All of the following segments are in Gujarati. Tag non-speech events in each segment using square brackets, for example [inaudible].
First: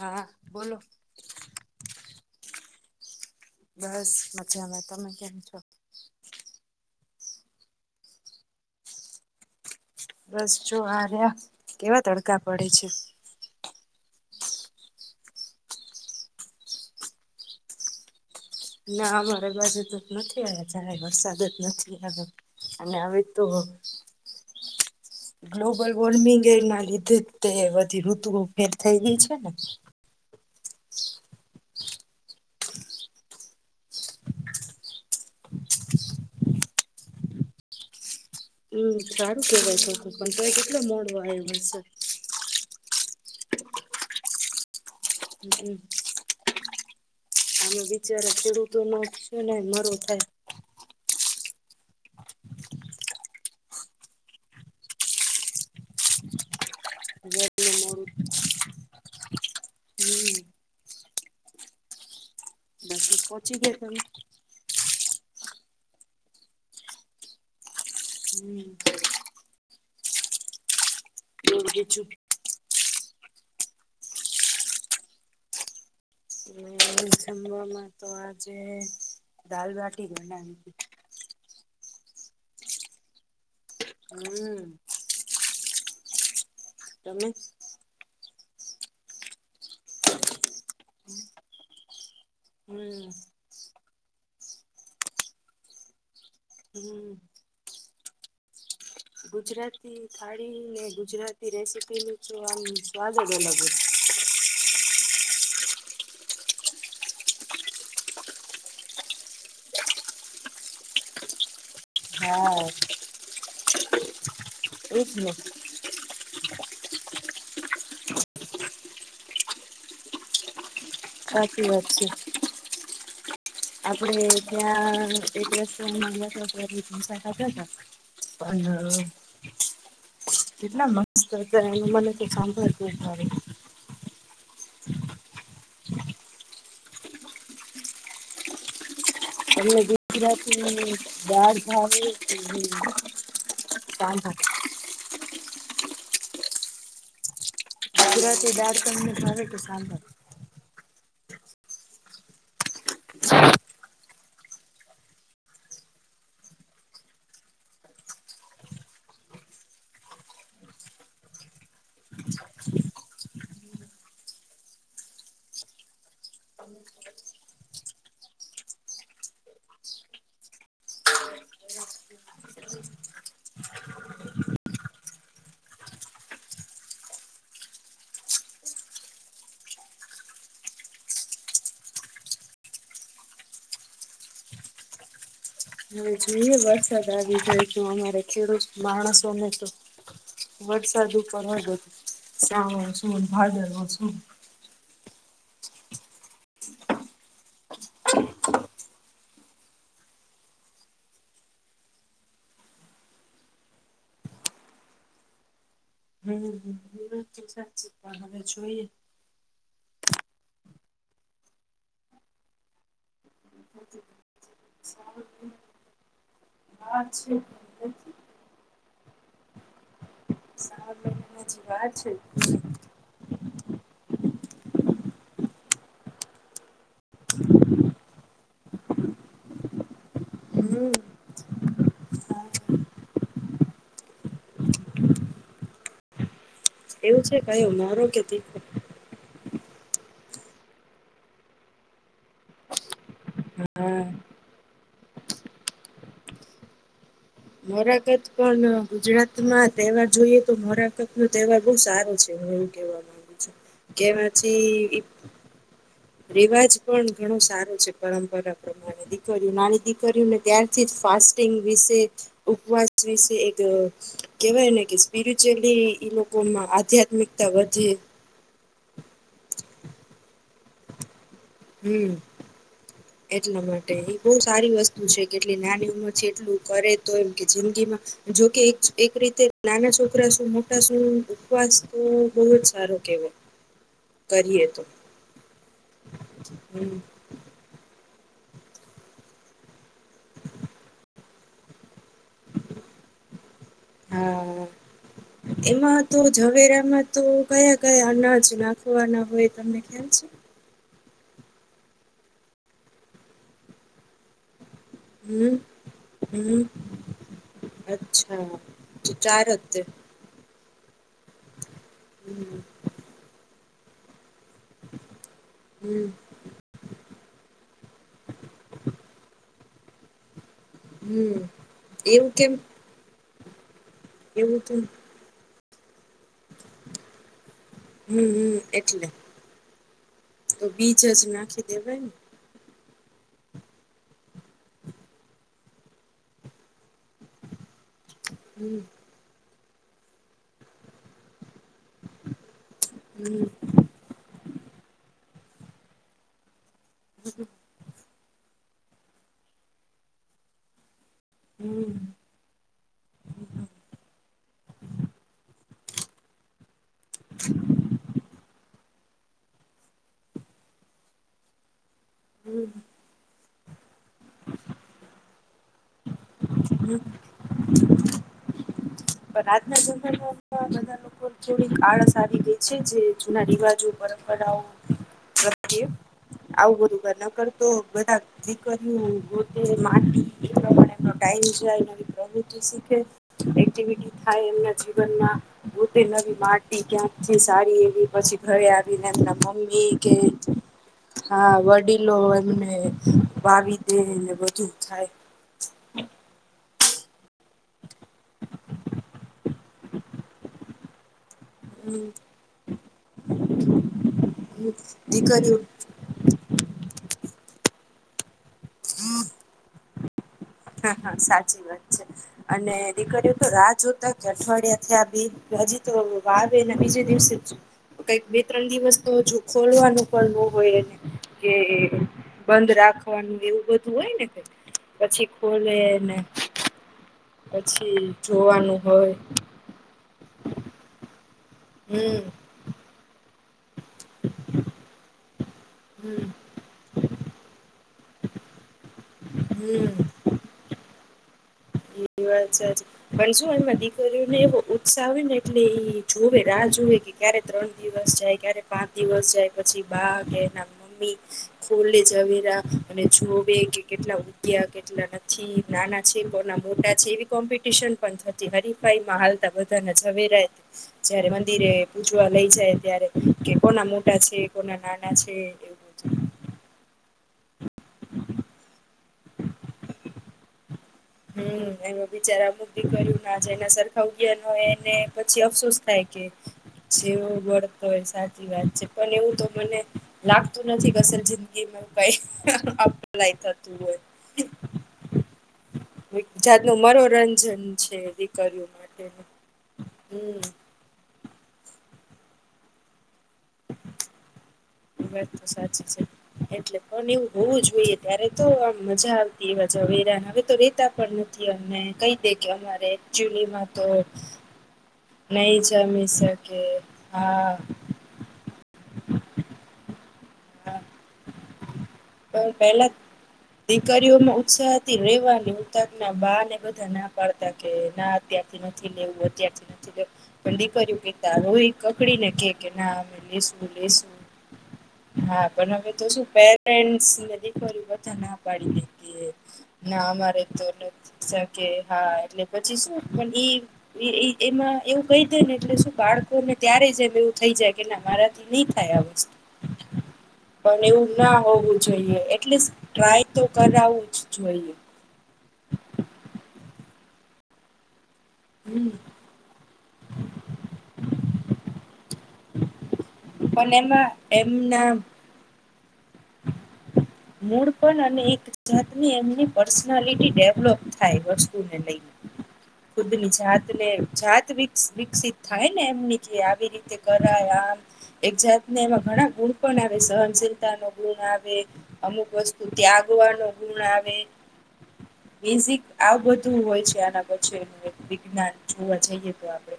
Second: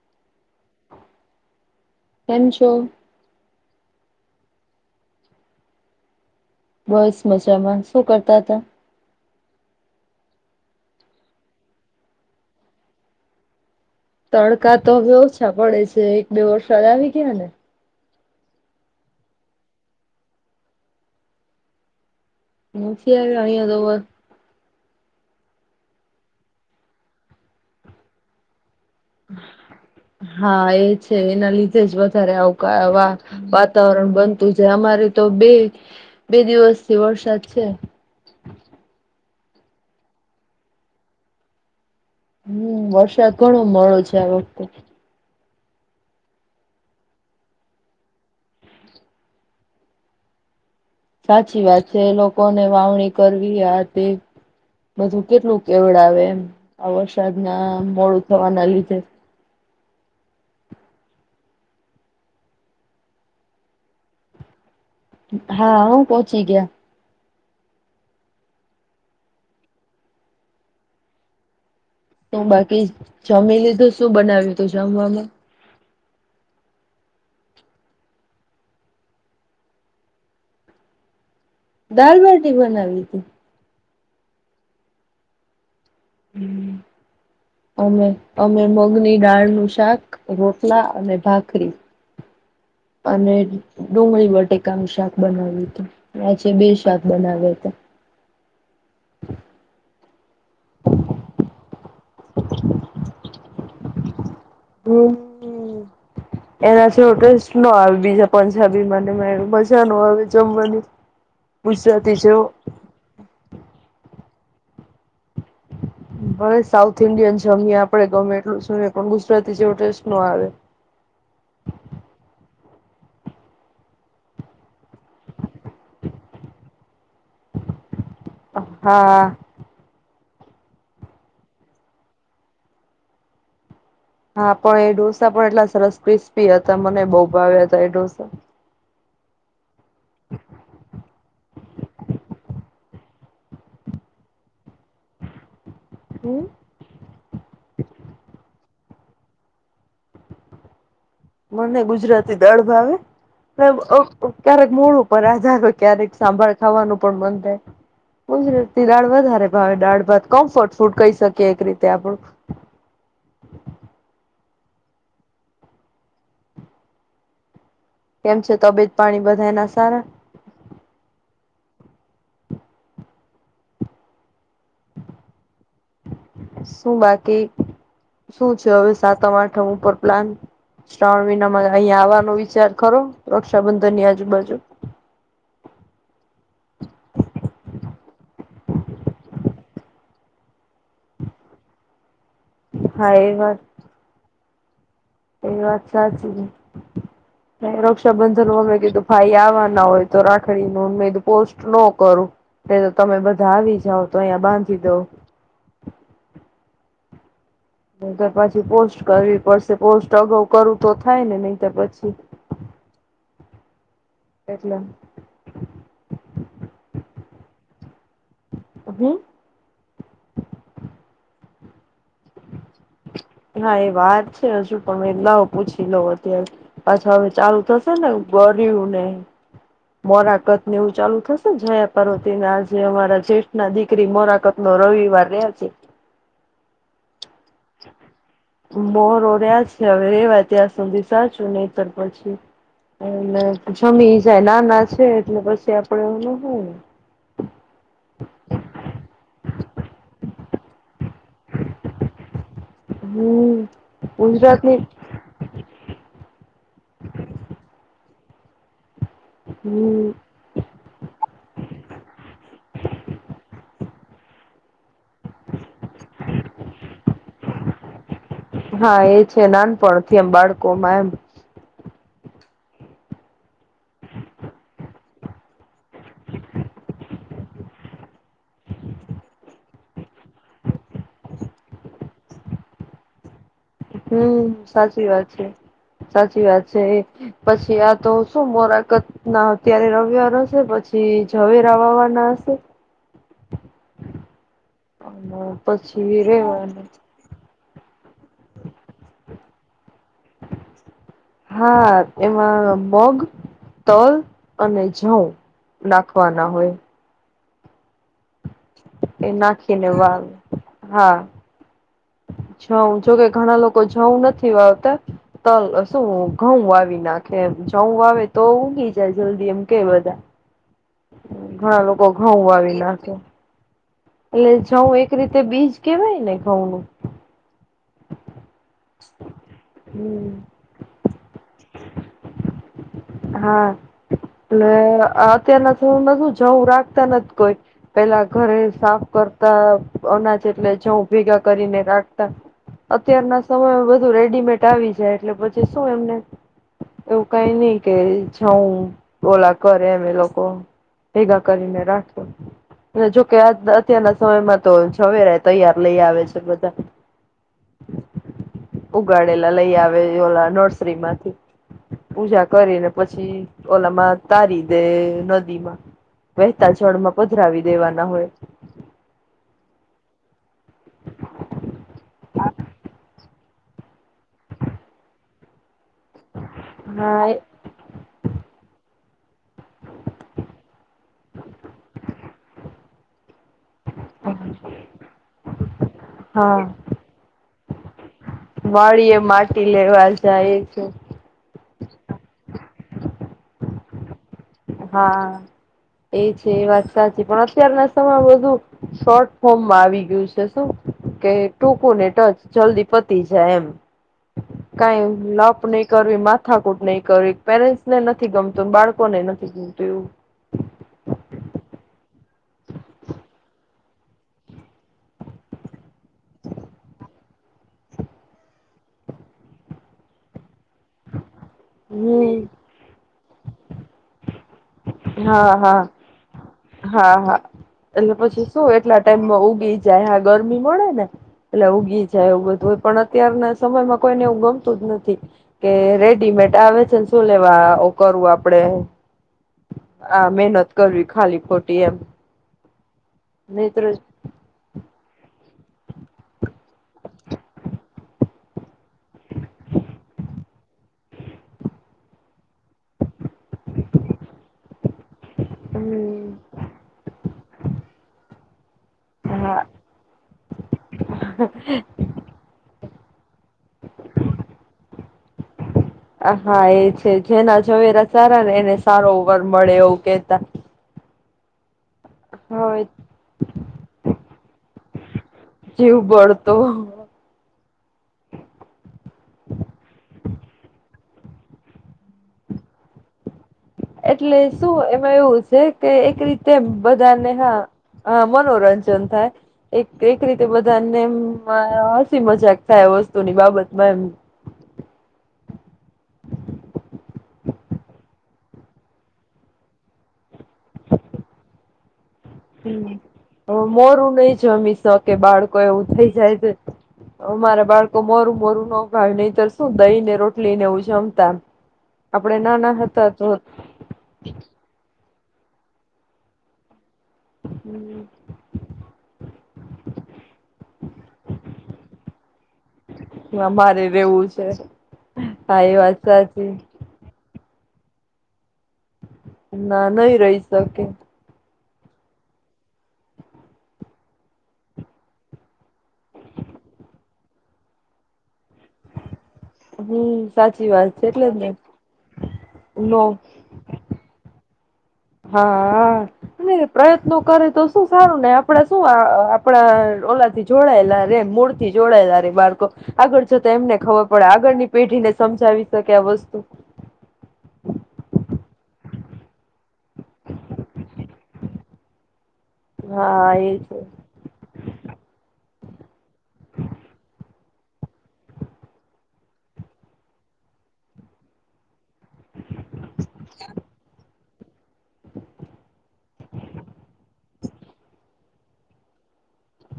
હા, બોલો કેમછો બસ મજામાં તમે કેમ છો? બસ મજામાં શું કરતા હતા બસ જો આ રહ્યા કેવા તડકા પડે છે, તડકા તો હવે ઓછા પડે છે, એક બે વરસાદ આવી ગયા ને ના અમારે પાજુ તો જ નથી આવ્યા જારે વરસાદ જ નથી આવ્યો અને નથી હવે આવ્યો તો અહીંયા વ ગ્લોબલ વોર્મિંગ એ ના લીધે તે બધી ઋતુઓ ભેર થઈ ગઈ છે ને હા, એ છે એના લીધે જ વધારે આવકારવા વાતાવરણ બનતું છે, અમારે તો બે બે દિવસથી વરસાદ છે, હમ્મ સારું કેવાય છો પણ તો એ કેટલો મોડવા આવ છે, હમ્મ વરસાદ ઘણો મળો છે, આ વખતે હમ્મ, આમે બિચારા ખેડૂતો ના જ છે ને મારો થાય, સાચી વાત છે, એ લોકોને વાવણી કરવી આ તે બધું કેટલું મોડું હમ્મ પહચી ગયા તમે હા, હો પહોંચી ગયા હમ્મ જોગ છું શું બાકી જમી લીધું શું બનાવ્યું તું જમવામાં એ જમાં તો આજે દાલબટી બનાવી હતી, દાલબટી બનાવી હતી, હમ્મ હમ્મ તમે અમે અમે મગની ડાળનું શાક રોટલા અને ભાખરી હમ અને ડુંગળી બટેકા નુ શાક બનાવ્યું હતું આજ બે શાક હમ બનાવ્યા હતા ગુજરાતી થાળી ને ગુજરાતી રેસીપી નું આમ સ્વાદ જ અલગ હોઈ [unintelligible] હમ્મ. એના જેવો ટેસ્ટ ન આવે બીજા પંજાબી મા ને એમાં મજા નો આવે જમવાની. [unintelligible] હા [unintelligible] ભલે સાઉથ ઇન્ડિયન જમીએ આપડે ગમે એટલું જોએ પણ ગુજરાતી જેવું ટેસ્ટ નો આવે. સાચી વાત છે. આપડે ત્યાંં રસ્તો માં [unintelligible] ઢોસા ખાધા તા. પણ હ. હા કેટલા મસ્ત હતા એ મને તો સાંભળતુ જ નથી. હા પણ એ ઢોસા પણ એટલા સરસ ક્રિસ્પી હતા મને બહુ ભાવ્યા હતા એ ઢોસા. તમને ગુજરાતી દાળ ભાવે કે હું. ચાલ ભા. હમ. ગુજરાતી દાળ તમને ભાવે કે સાંભર. મને ગુજરાતી દાળ ભાવે. ક્યારેક મૂડ ઉપર આધાર હોય ક્યારેક સાંભળ ખાવાનું પણ મન થાય. ગુજરાતી દાળ વધારે ભાવે દાળ ભાત કમ્ફર્ટ ફૂડ કહી શકીએ એક રીતે આપડું. કેમ છે તબિયત પાણી બધાય ના સારા. શું બાકી શું છે હવે સાતમ આઠમ ઉપર પ્લાન. શ્રાવણ મહિનામાં અહીયા આવવાનો વિચાર ખરો રક્ષાબંધન ની આજુબાજુ. હવે જોઈએ વરસાદ આવી જાય તો અમારે ખેડૂત માણસોને તો. વરસાદ ઉપર વાગત શ હા શું એ વાત ભાદરવો શું. એ વાત સાચી. રક્ષાબંધનમાં મે કીધું ભાઈ આવવાના હોય તો રાખડીનું મેં કીધું પોસ્ટ ન કરું. તો તમે બધા આવી જાવ તો અહીયા બાંધી દવ. હમ. જી સર. નહીંતર પછી પોસ્ટ કરવી પડશે પોસ્ટ અગાઉ કરું તો થાય ને નહીતર પછી. એટલે [unintelligible] હ છે. હું. [unintelligible] હા એ વાત છે હજુ પણ લાવો પૂછી લઉ અત્યારે. પાછા હવે ચાલુ થશે ને ગર્યું ને મોરાકતને એવું હમ ચાલુ થશે. જયા પાર્વતીને આજે અમારા જેઠ ના દીકરી મોરાકાત નો રવિવાર રહ્યા છે. એવું છે કઈ મોરુ કે તીખું. બરો રહ્યા છે હવે રેવા ત્યાં સુધી સાચું નહીતર પછી. અને હા. જમી જાય નાના છે એટલે પછી આપડે એવુ નો હોય ને. મોરાકાત પણ ગુજરાતમાં તહેવાર જોઈએ તો મોરાકત નો તહેવાર બહુ સારો છે. કેવા માંગ છું હમ ગુજરાતની કેમાંછી. રિવાજ પણ ઘણો સારો છે પરંપરા પ્રમાણે દીકરીઓ નાની હમ દીકરીઓને. ત્યારથી જ ફાસ્ટિંગ વિશે ઉપવાસ વિશે એક. કેવાય ને કે સ્પિરિચ્યુલી ઈ લોકોમાં આધ્યાત્મિકતા વધે. હા એ છે નાનપણથી એમ બાળકો માં એમ. હમ્મ. એટલા માટે એ બહુ સારી વસ્તુ છે કે એટલી નાની ઉંમર છે એટલું કરે તો એમ કે જિંદગીમાં. જોકે એક એક રીતે નાના છોકરા શું મોટા શું ઉપવાસ તો બહુ જ સારો કેવાય. હમ્મ સાચી વાત છે, સાચી વાત છે હમ એ. પછી આ તો શું મોરાકતના અત્યારે રવિવાર હશે પછી ઝવેરા વાવાના. હશે હા, અને એમાં તો પછી રેવાનું ઝવેરામાં. તો કયા કયા અનાજ નાખવાના હોય તમને ખ્યાલ છે? હા એમાં મગ, તલ. અને જઉં હમ નાખવાના હમ હોય. અચ્છા, એ ચારત. નાખીને વાવે હા હમ. જઉં જોકે ઘણા લોકો જઉં નથી વાવતા, તલ હમ શું ઘઉ આવી નાખે એમ જઉ આવે તો ઉઊગી જાય જલ્દી એમ કે બધા. હમ ઘણા લોકો એવું ઘઉં કેમ આવી નાખે. એટલે એવું તો જઉં એક રીતે બીજ કેહેવાય ને ઘઉં નું. હમ હમ એટલે, હમ તો બીજ જ નાખી દેવાયને. હા, અને અત્યારના શું જવું રાખતા નથી કોઈ. પેલા ઘરે હમ સાફ કરતા અનાજ. એટલે જઉ ભેગા કરીને રાખતા, અત્યારના હમ સમય બુ રેડીમેડ બતાવી જાય એટલે પછી શું એમને, એવું કઈ નહી. કે જઉ બોલા કરે અમે લોકો. ભેગા કરીને હમ રાખો. જોકે અ અત્યારના સમયમાં તો જઉ એ તૈયાર લઈ આવે છે બધા. હમ [inaudible] ઉગાડેલા લઈ આવે ઓલા નર્સરી માંથી, પૂજા પણ કરીને પછી ઓલામાં તારી દે નદીમાં. વહેતા જળમાં પધરાવી દેવાના હોય. પણ આજના જમાના બધા લોકો થોડી આળસ આવી ગઈ છે જે જૂના રિવાજો. પરંપરાઓ તમે કયો બધું ઘર ના હા કર. તો બધા દીકરીઓ ગોતીન માનવી પડે તો ટાઈમ જાય ને. ઓ બી ટી સી કે એક તો એબી થાય એમના જીવન પોતે નવી હા માટી ક્યાંક થી સારી એવી પછી. ઘરે આવીને વાળી એ એમના માટી મમ્મી લેવા કે જાય છે હા વડીલો એમને વાવી દેને બધું. થાય હા, એ છે એ વાત સાચી પણ અત્યારના સમય બધું શોર્ટ ફોર્મમાં આવી ગયું છે શું કે ટૂંક ને ટચ જલ્દી પતી જાય એમ, કાઈ લપ દીકરીઓ નહી. આવી માથાકૂટ નહી કરવી પેરેન્ટ્સ ને નથી ગમતું બાળકોને નથી ગમતું એ. હા હા સાચી વાત છે. અને દીકરીઓ તો રા જોતા કે અઠવાડિયા થયા આ દી નજીક તો વાવે એના બીજે દિવસે જ કંઈક બે ત્રણ દિવસ તો હજુ ખોલવાનું પણ ન હોય એને. કે એ એવું બંધ રાખવાનું એવું બધું હોય ને, કઈ હમ પછી હા હા, ખોલે ને હા હા પછી એટલે પછી શું જોવાનું એટલા હોય ટાઈમ માં ઉગી જારે આ ગરમી મળે ને, એટલે ઉઊગી હમ જાયગધ હોય પણ અત્યારના સમયમાં કોઈને એવું ગમતું જ નથી, કે હમ રેડીમેડ આવે છેન. શું લેવા ઓ કરું આપડે. હમ. આ મહેનત કરવી ખાલી ખોટી એમ. એ વાત સાચી પણ હાલ માં મિત્રો દીકરીઓ ને એવો ઉત્સાહ આવે ને એટલે એ જોવે રાહ જોવે કે ક્યારે ત્રણ દિવસ જાય, ક્યારેક પાંચ દિવસ જાય પછી બા આવે એના. ઇજ, ખોલે જવેરા અને જોવે કે કેટલા ઉત્યા કેટલા પછી નાના છે હમ કોના મોટા છે એ કોમ્પિટીશન પણ થતી. હરીફાઈ માં હાલતા હા બધાના જ વેરાય જયારે મંદિરે પૂજવા લઈ જાય ત્યારે. કે કોના મોટા છે કોના નાના છે. બધું હા એ છે જેના ઝવેરા સારા ને એને સારો વર મળે એવું કેતા. હમ એનું બિચારા હવે મૂકી કર્યું ના જે એના સરખા ઉગયા ન હોય એને પછી અફસોસ જીવ થાય કે બળતો છે વું બળ-' હવે સાચી વાત છે પણ એવું તો મને લાગતું નથી કે અસલ જિંદગીમાં કે ભાઈ અપલાઇ કરવું. એટલે શું એમાં એવું છે, કે એક રીતે જાતનું બધાને હા મનોરંજન છે આ દીકરીઓ મનોરંજન માટેનું થાય એક એક હમ રીતે બ અને મ માં અ હસી મજાક થાય એ વસ્તુની બાબતમાં એમ. વાત તો સાચી છે. એટલે પણ એવું હોવું જોઈએ ત્યારે તો આમ મજા આવતી એવા જવેરા હવે તો રેતા પણ નથી અમે કઈ દેખ હમ્મ હવે મોરું નહી જમી શક કે. નહી બાળકો એવું જમી થઈ જાય છે. શકે હા અમારે બાળ બાળકો મોરું મોરુ નો ભાવ નહી તો શું દહી ને રોટલી ને હા એવું જમતા. આપણેે પણ નાના પેલા હતા તો દીકરીઓમાં ઉત્સાહથી રહેવાની ઉતારના બા ને બધા ના પડતા કે હમ ના અત્યારથી નથી લેવું અત્યારથી પણ દીકરિયુ કે તા રોઈ ને કકડીને કે કે ના અમે લેશું તો અમારે લેશું. રેવું છે હા પણ એ હવે વાત તો શું સાચી પેરેન્ટ્સ ને દિકરીયુ બધા ના પાડી દેતી હેં. ના નહી રહી અમારે તો શકે નથી શકે હા એટલે પછી શું પણ ઈ એ ઈ એમાં એવું કઈ દે ને એટલે શું બાળકોને ત્યારે જ એમ એવું થઈ જાય કે ના મારા નહી થાય આ વસ્તુ. હમ્મ સાચી પણ વાત છે એવું એટલે ના ને જ. હોવું જોઈએ એટલિસ ટ્રાય તો કરાવું જ જોઈએ. હા ને એ પ્રયત્નો કરે તો શું સારું ને આપડે શું આ અ આપણા ઓલાથી જોડાયેલા રે મૂળથી જોડાયેલા રે બાળકો. આગળ જતા પણ એમને ખબર એમાં પડે આગળની એમના પેઢીને સમજાવી શકે આ વસ્તુ. મૂળ પણ અને એક જાતની એમની પર્સનાલિટી ડેવલોપ થાય વસ્તુને લઈને. [inaudible] ખુદની એ છે જાતને જાત વિક વિકસિત થાય ને એમની આવી રીતે કરાય આમ એક જાતને એમાં ઘણા ગુણ પણ આવે સહનશીલતા નો ગુણ આવે અમુક વસ્તુ ત્યાગવાનો ગુણ આવે. બેઝિક આ બધું હોય છે આના પછીનું વક્તિ જ્ઞાન જોવા જઈએ તો આપડે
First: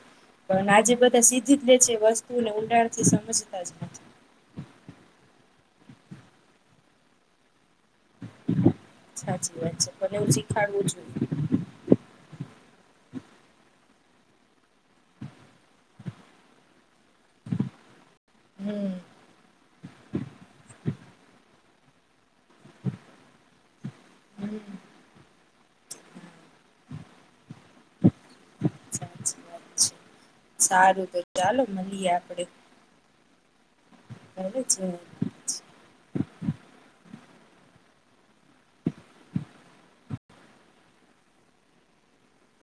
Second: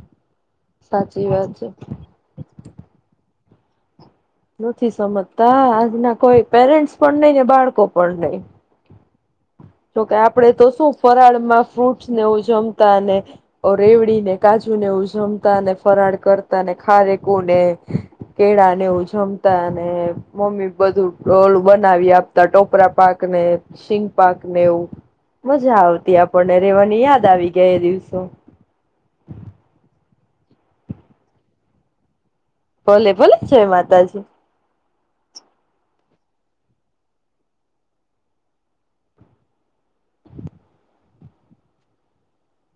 પણ આજે બધા સાચી વાત સીધી જ લે છે વસ્તુ કુલે ઊંડાણથી સમજતા જ નથી. નથી સમજતા આજના કોઈ પેરેન્ટ્સ પણ નઈ ને બાળકો પણ નઈ. સાચી વાત છે. જોકે પણ એવું આપડે તો શીખાડવું શું જોઈએ ફરાળમાં ફ્રૂટ સ્નેવ જમતા અને અ રેવડી ને કાજુ ને એવું જમતા ને. ફરાળ કરતા ને ખારેકુને કેળા ને હમ એવુ જમ જમતા અને મમ્મી બધું ઓલુ બનાવી આપતા ટોપરા પાક ને શિંગ પાક ને હમ એવું મજા આવતી આપણને રેવાની યાદ આવી ગયા એ દિવસો. સાચી વાત સારું તો ચાલો મળીએ આપડે. ભલે ભલે જય માતાજી. ગમે છે.